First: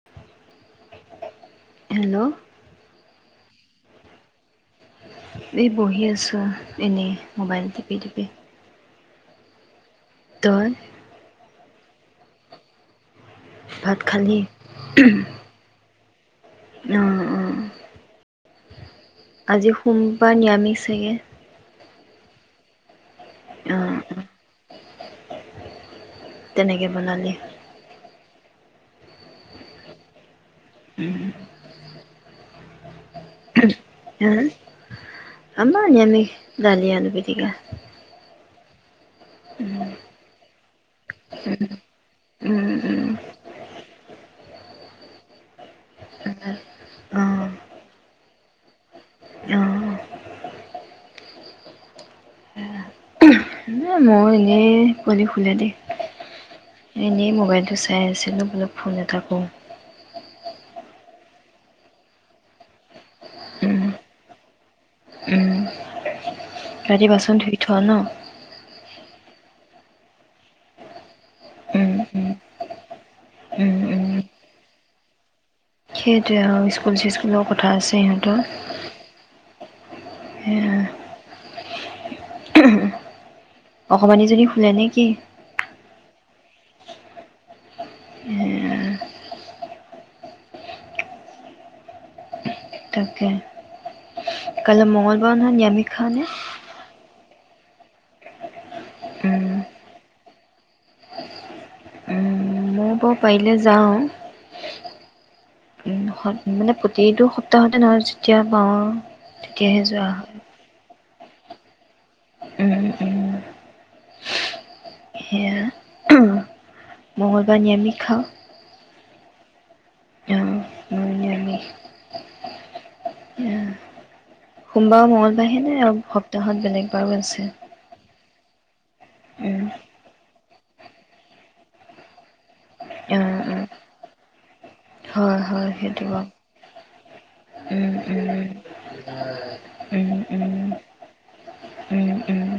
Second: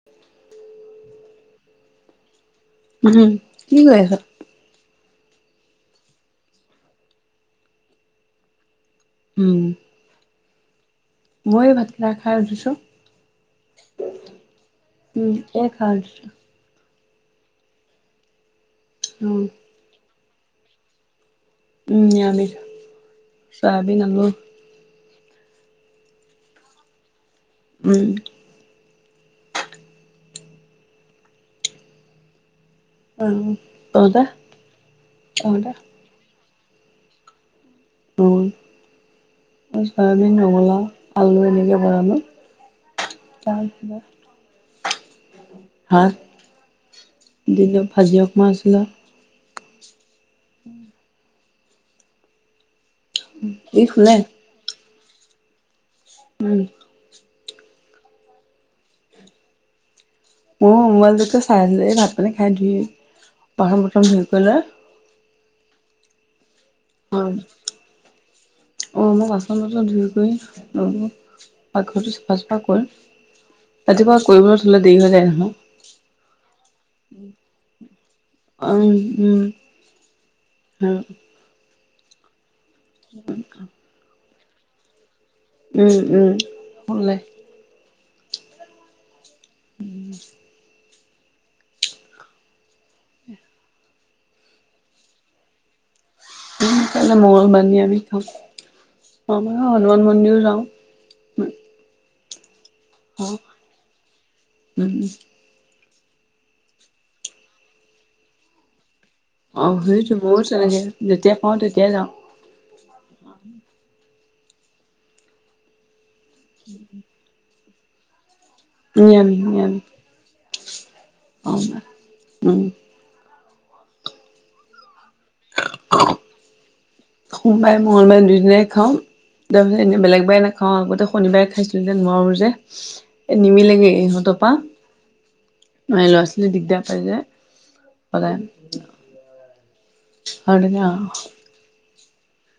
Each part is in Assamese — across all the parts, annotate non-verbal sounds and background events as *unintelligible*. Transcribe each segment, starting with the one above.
*inaudible* হেল্ল' *unintelligible* কি কৰি আছ? এই বহি আছোঁ এনেই মোবাইল টিপি টিপি। উম। তই? মই এই ভাত কেইটা খাই উঠিছোঁ। ভাত খালি? এ খাই উঠিছোঁ। অ'। উম। আজি সোমবাৰ নিৰামিষ চাগে? উম', নিৰামিষ, অঁ চয়াবিন অঁ আলু। তেনেকে বনালি। উম। উম। আৰু তহঁতে? হা, তহঁতে? আমৰো নিৰামিষ দালি, আলু পিটিকা। অহ এ উম চয়াবিন, ৰঙলাও, আলু এনেকে বনালো। উম তাৰ পিছত ভাত অঁ অঁ দিলোঁ, ভাজি অকণ আছিলে। ই এ শুলে? মই এনেই, পোৱালি শুলে দেই। উম। এনেই মোবাইলটো চাই আছিলোঁ, বুলো ফোন এটা কৰোঁ। ময়ো মোবাইলটোকে চাই আছিলোঁ, এই ভাত পানী খাই ধুই উম বাচন-বৰ্তন ধুই কৰি লয়। উম, ৰাতি অ', বাচন ধুই থোৱা ন? অ', মই বাচন-বৰ্তন ধুই কৰি উম পাকঘৰটো উম চাফা-চফা কৰি, উম ৰাতিপুৱা উম কৰিবলৈ থলে দেৰি হৈ যায় নহয়। সেইটোৱে আৰু স্কুল-চিস্কুলৰ কথা আছে সিহঁতৰ। অম, উম। সেয়া উম। অকমানি জনী শুলে নে কি? উম, উম, শুলে। এ তাকে। কাইলে মঙলবাৰ নহয় নিৰামিষ খাওঁ নে? অ', কাইলে মঙলবাৰ নিৰামিষ খাওঁ, হনুমান মন্দিৰো যাওঁ। ময় বৰ অ পাৰিলে যাওঁ। উম উম', মানে প্ৰতিটো সপ্তাহতে নাযাওঁ, যেতিয়া পাওঁ আৰু। তেতিয়াহে অ', যোৱা সেইতো হয় ময়ো তেনেকে যেতিয়া পাওঁ, তেতিয়াই যাওঁ। উম, উম *unintelligible* মঙ্গলবাৰে নিৰামিষ খাওঁ। নিৰামিষ নিৰামিষ। অ', মই অ উম এয়া সোমবাৰ মঙ্গলবাৰে হে নে আৰু সপ্তাহত বেলেগ বাৰো আছে। সোমবাৰে মঙ্গলবাৰে দুই দিনে খাওঁ। উম, তাৰপিছত এনেই বেলেগবাৰে নাখাওঁ, আগতে শনিবাৰে খাইছিলোঁ যে নোৱাৰোঁ যে অ', এ' অ', নিমিলেগে ইহঁতৰ পৰা। হয় হয় সেইটো এ' বাৰু ল'ৰা-ছোৱালী দিগদাৰ পায় যে উম, সদায়। উম, উম আৰু উম তেনেকে অ উম, উম,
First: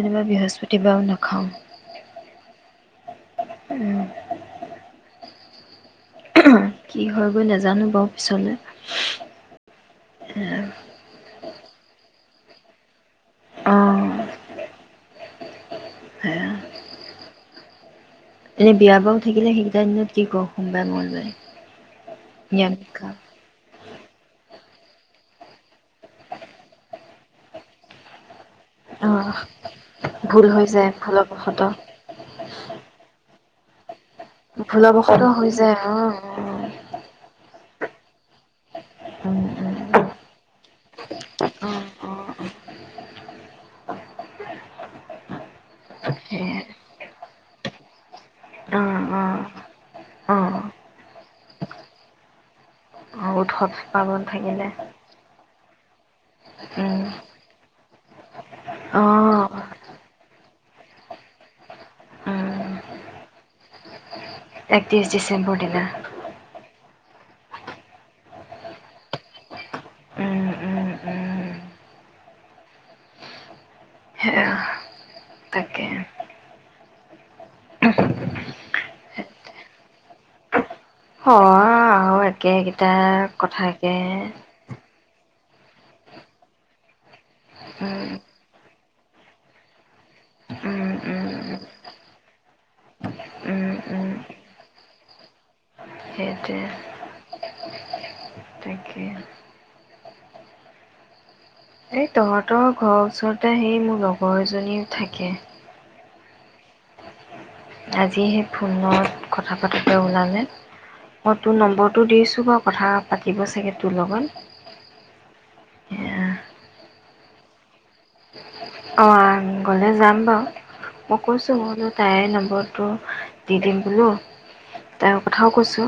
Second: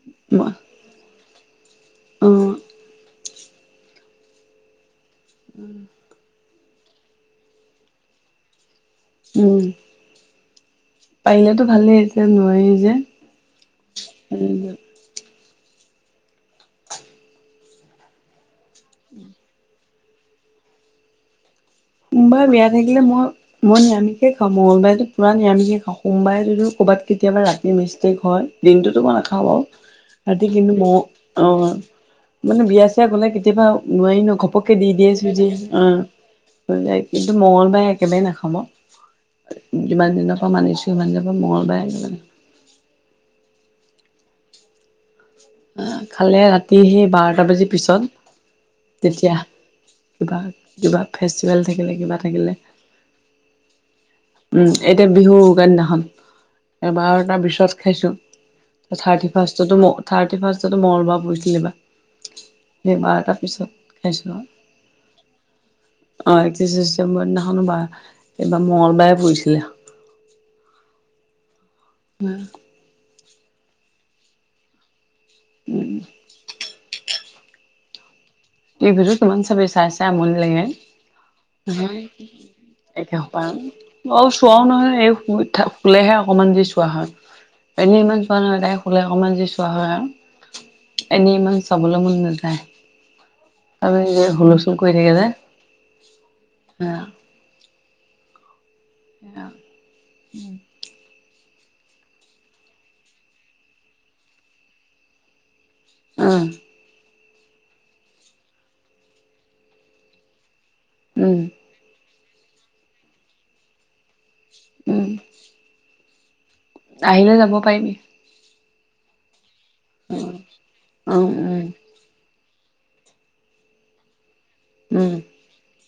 এনে বৃহস্পতিবাৰেও নেখাওঁ। অ উম উম কি হয় গৈ নাজানো বাৰু পিছলে। উম সেয়া পাৰিলেতো ভালেই এতিয়া নোৱাৰি অ', যে উম সেয়া এনে বিয়া বাৰু থাকিলে সেইকেইটাৰ দিনত কি কৰ সোমবাৰে মঙ্গলবাৰে সোমবাৰে বিয়া নিৰামিষ থাকিলে খাওঁ। মই মই নিৰামিষে খাওঁ মঙলবাৰেতো পুৰা নিৰামিষে খাওঁ সোমবাৰেতো ক'ৰবাত কেতিয়াবা ৰাতি মিষ্টেক হয় দিনটোতো মই অ', নাখাওঁ বাৰু ভুল ৰাতি হৈ কিন্তু যায় ম ভুলবশতঃ। অ মানে বিয়া চিয়া গলে কেতিয়াবা নোৱাৰি ন ঘপককে দি ভুলবশতঃ দিয়ে হৈ যে যায় অ হৈ যায় কিন্তু মঙ্গলবাৰে একেবাৰে নাখাও মই উম, উম, যিমান দিনৰ পৰা মানিছোঁ সিমান দিনৰ পৰা অ', মঙ্গলবাৰে অ', মানে অ', আহ খালে সেয়াই। ৰাতি সেই বাৰটা বাজি পিছত অ', তেতিয়া অ', কিবা অ', কিবা ফেষ্টিভেল থাকিলে কিবা থাকিলে অ', উৎসৱ পাৰ্বন উম থাকিলে এতিয়া বিহু উৰুকা দিনাখন এ উম, বাৰটা তাৰপিছত খাইছোঁ থাৰ্টি অ', ফাৰ্ষ্টতো মোক থাৰ্টি ফাৰ্ষ্টতো মঙ্গলবাৰ পৰিছিলে উম। এইবাৰ বাৰটা পিছত খাইছোঁ আৰু একত্ৰিছ ডিচেম্বৰ দিনা অ একত্ৰিশ ডিচেম্বৰ দিনাখনো বা এইবাৰ মঙ্গলবাৰে পৰিছিলে উম উম উম উম সেয়া তাকে উম টিভিটো কিমান চাবি চাই চাই আমনি লাগে হয় সদায় আৰু একেকেইটা একেসোপা কথাকে মই চোৱাও নহয় এই সময়ত থা শুলেহে অকণমান যি চোৱা হয় এনেই উম ইমান চোৱা নহয় তাই শুলে অকণমান যি চোৱা হয় আৰু উম উম এনেই ইমান চাবলৈ মন নাযায় উম আমি উম ই যে হুলুস্থল কৰি থাকে যে সেইটোৱে তাকে সেয়া উম এই তহঁত তৰ ঘৰৰ ওচৰতে সেই মোৰ লগৰ এজনীও থাকে উম আজি সেই ফোনত কথা পাতোতে ওলালে মই উম তোৰ নম্বৰ টো দিছোঁ বাৰু কথা পাতিব চাগে তোৰ লগত উম সেয়া আহিলে যাব পাৰিবি অঁ গ'লে যাম উম বাৰু মই উম কৈছোঁ তাইৰ নম্বৰটো দি দিম বোলো উম তাই কথাও কৈছো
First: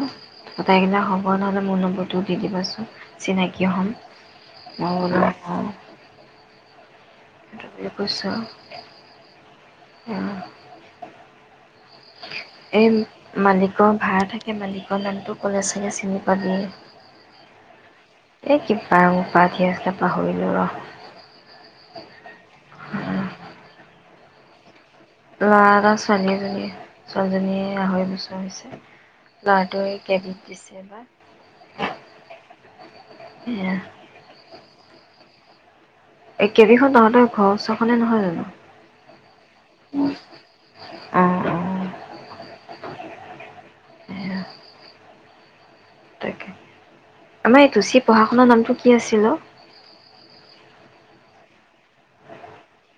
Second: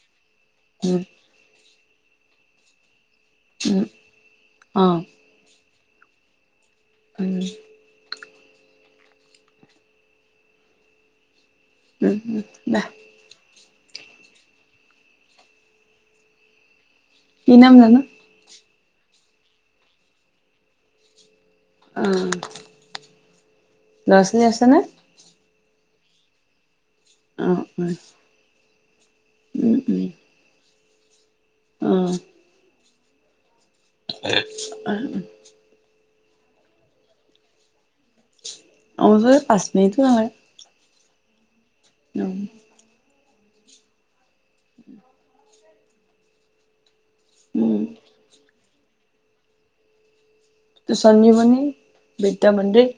তাই উম *unintelligible* মোৰ নম্বৰটো দি দিবাচোন চিনাকি উম হম' অ মই বোলো অ উম *unintelligible* অ উম উম এই বাহ মালিকৰ ভাড়া থাকে মালিকৰ নামটো কলে চাগে চিনি পাবি কি নাম জানো এই কিবা উপাধি আছিলে পাহৰিলোঁ ৰ' অ ল'ৰা ছোৱালী আছে নে? ল'ৰা এটা ছোৱালী এজনী অ অ ছোৱালীজনীয়ে আঢ়ৈ বছৰ হৈছে উম লৰাটোৱে কেবিদ দিছে এইবাৰ অ এই *unintelligible* এই কেবিখন তহঁতৰ ঘৰৰ ওচৰ খনে নহয় জানো অ *unintelligible* পাচ মিনিটো নালাগে অ অ উম *unintelligible* তাকে আমাৰ এই উম টোচি পঢ়া-শুনাৰ নামটো কি আছিল ও সঞ্জীৱনী বিদ্যামন্দিৰ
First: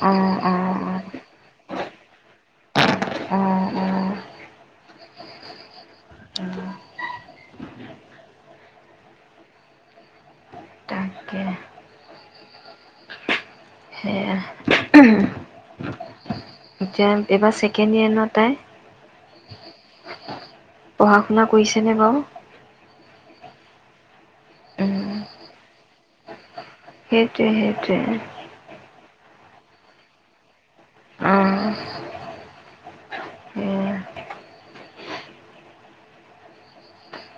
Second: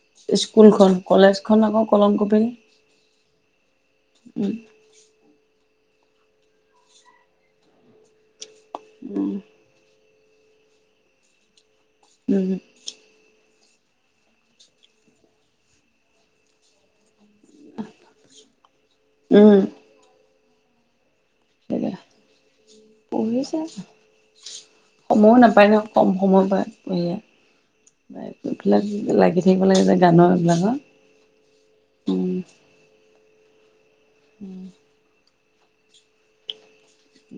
অ', স্কুলখন অ', কলেজখনৰ আকৌ কলম কপি অ', অ', অ', উম উম তাকে উমু সেয়াই উমু এতিয়া, এইবাৰ ছেকেণ্ড এয়েৰ ন তাই উম পঢ়া-শুনা কৰিছেনে বাৰু পঢ়িছে, উম, সময়ো নাপায় নহয় কম সময় পায়। বঢ়িয়া, সেইটোৱে সেইটোৱে এইবিলাক লাগি থাকিব লাগে যে গানৰ এইবিলাকৰ অ', সেয়া উম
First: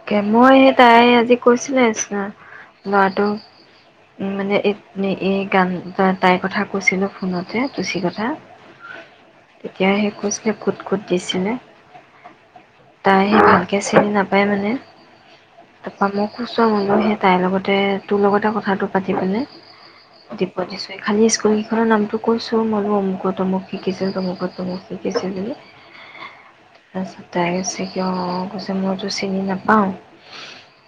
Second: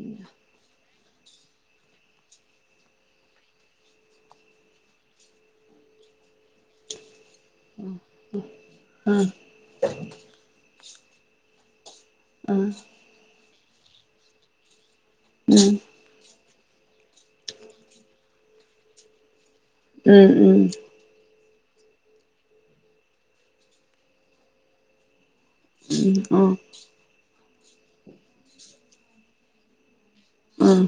গেমৰ এই তাই আজি কৈছিলে যে লৱাটো মানে এই এই গান তাইৰ কথা কৈছিলোঁ ফোনত যা তুচিকথা, উম তেতিয়া সেই খোজটো খোট খোত দিছেহে। অ তাই সিয়াক ভালকে চিনি নাপায় মানে ওম পামৰ ওচৰৰ আলহী এটাই তাইৰ লগতে তোৰ লগটে কথাটো পাতি পিনে উম দিব উম দিছো। খালি স্কুল কেইখনৰ নামটো কৈছোঁ। মই বোলোঁ অমুকত তমুক শিকিছে তমুক তমুক শিকিছে বুলি। উমঁ' অঁ'। তাৰপিছত তাই কৈছে কি অঁ' মইতো চিনি নাপাওঁ। উমঁ'।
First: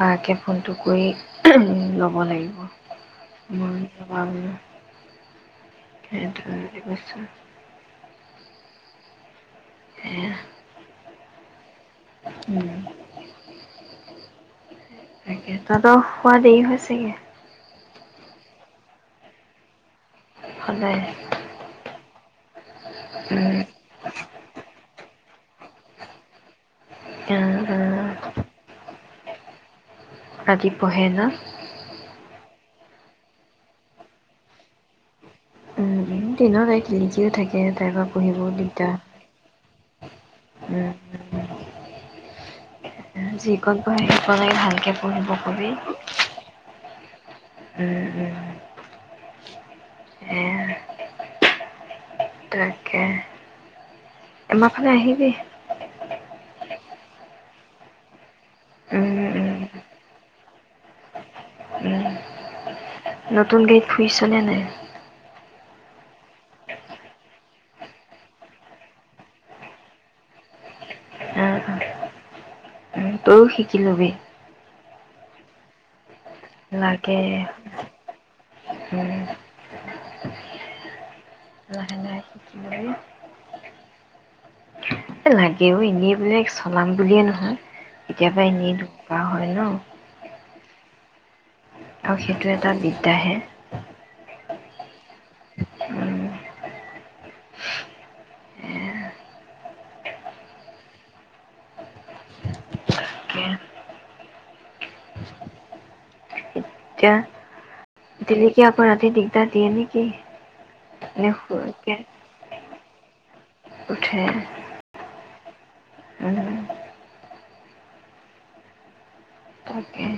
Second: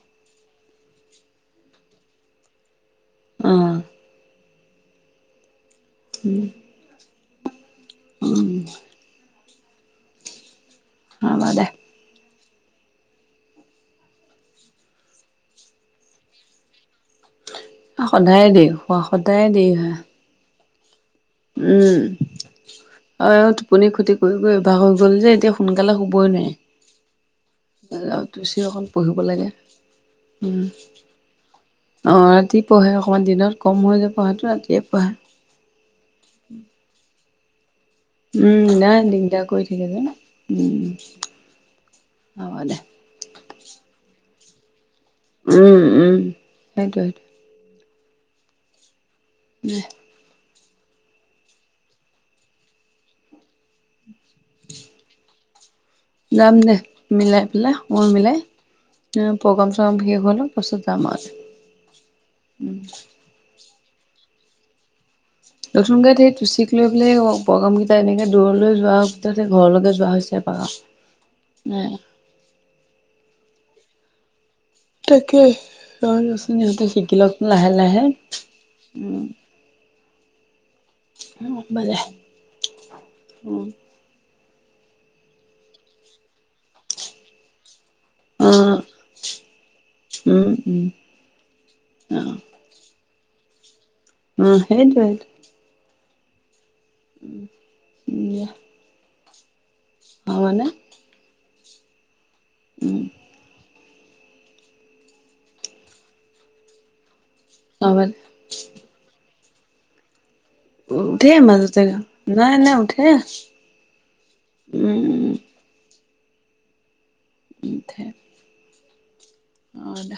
বায়েকে ফোনটো কৰি ল'ব লাগিব। উম, মই নোৱাৰিলে, *unintelligible* উমঁ। সেয়া। হ'ব দে। উমঁ। তাকে তহঁতৰ শুৱা দেৰি হৈছেগৈ। সদায়ে দেৰি শুৱা, সদায়ে দেৰি হয়। সদায়। উমঁ' *unintelligible* উম টোপনি খতি- কৰি কৰি অভ্যাস হৈ গ'ল যে এতিয়া সোনকালে শুবই আ নোৱাৰি। *unintelligible* অকণ পঢ়িব লাগে। ৰাতি পঢ়ে না? অঁ' ৰাতি পঢ়ে অকমান, দিনত কম হ‌‌য় যে পঢ়াটো ৰাতিয়ে পঢ়ে। উম দিনত *unintelligible* থাকে তাই অলপ। উমঁ' নাই দিগদাৰ কৰি থাকে যে উমঁ' উম হ'ব দে। যিকণ পঢ়ে সেইকণেই ভালকৈ পঢ়িব কবি। উম, উম, সেইটোৱে উমঁ' উমঁ'। *unintelligible* *unintelligible* তাকে, আমাৰ ফালে আহিবি। যাম দে মিলাই পেলায়, সময় মিলাই। উম, উম, প্ৰগ্ৰাম চগ্ৰাম শেষ হৈ লওক তাৰ পাছত যাম উম, এদিন। উমঁ'। নতুন গাড়ীত ফুৰিচনে নাই? নতুন গাড়ীত সেই টুচীক লৈ পেলাই প্ৰাগাম কেইটা এনেকে দূৰলৈ যোৱাৰ ভিতৰত সেই ঘৰলৈকে যোৱা হৈছে। উম, *inaudible* উম, তইও শিকি লবি। তাকেই, *unintelligible* ইহঁতে লাগে শিকিলওক লাহে-লাহে, উম, উমঁ'। লাহে লাহে শিকি লবি। *unintelligible* এ লাগেও, এনেই বোলে চলাম বুলিয়ে নহয়, কেতিয়াবা এনেই দৰকাৰ হয় ন'। উম-উম। আৰু সেইটো এটা বিদ্যাহে। অঁ' সেইটোৱেই। উম, উমঁ *unintelligible* ভাবানে? উমঁ। তাকে তিয়া- *unintelligible* *unintelligible* আকৌ ৰাতি দিগদাৰ দিয়ে নে কি? উঠে মাজতে, *unintelligible* নাই উঠে। উঠে। উম-উম। *unintelligible* *unintelligible* অহ, তাকে। দে।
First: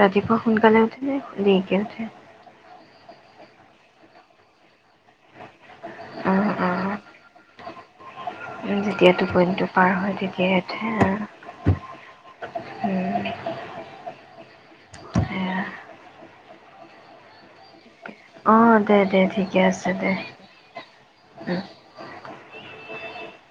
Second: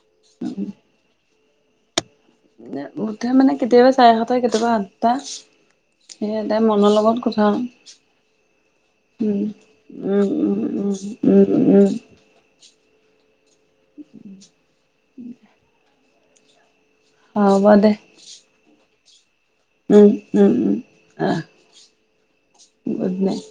ৰাতিপুৱা সোনকালে উঠিনে দেৰিকে উঠে? মানে উঠে মানে কেতিয়াবা চাৰেসাতটা কেতিয়াবা আঠটা। সেইয়ে অ', তাইৰ মনৰ অ'। লগত কথা আৰু। যেতিয়া টোপনিটো উম', পাৰ হয় তেতিয়াই উম-উম-উম-উম', উঠে। উম'। উম, উম, সেয়া। হ'ব দে। অহ, দে-দে ঠিক উম', উম', অহ' উম। Good night.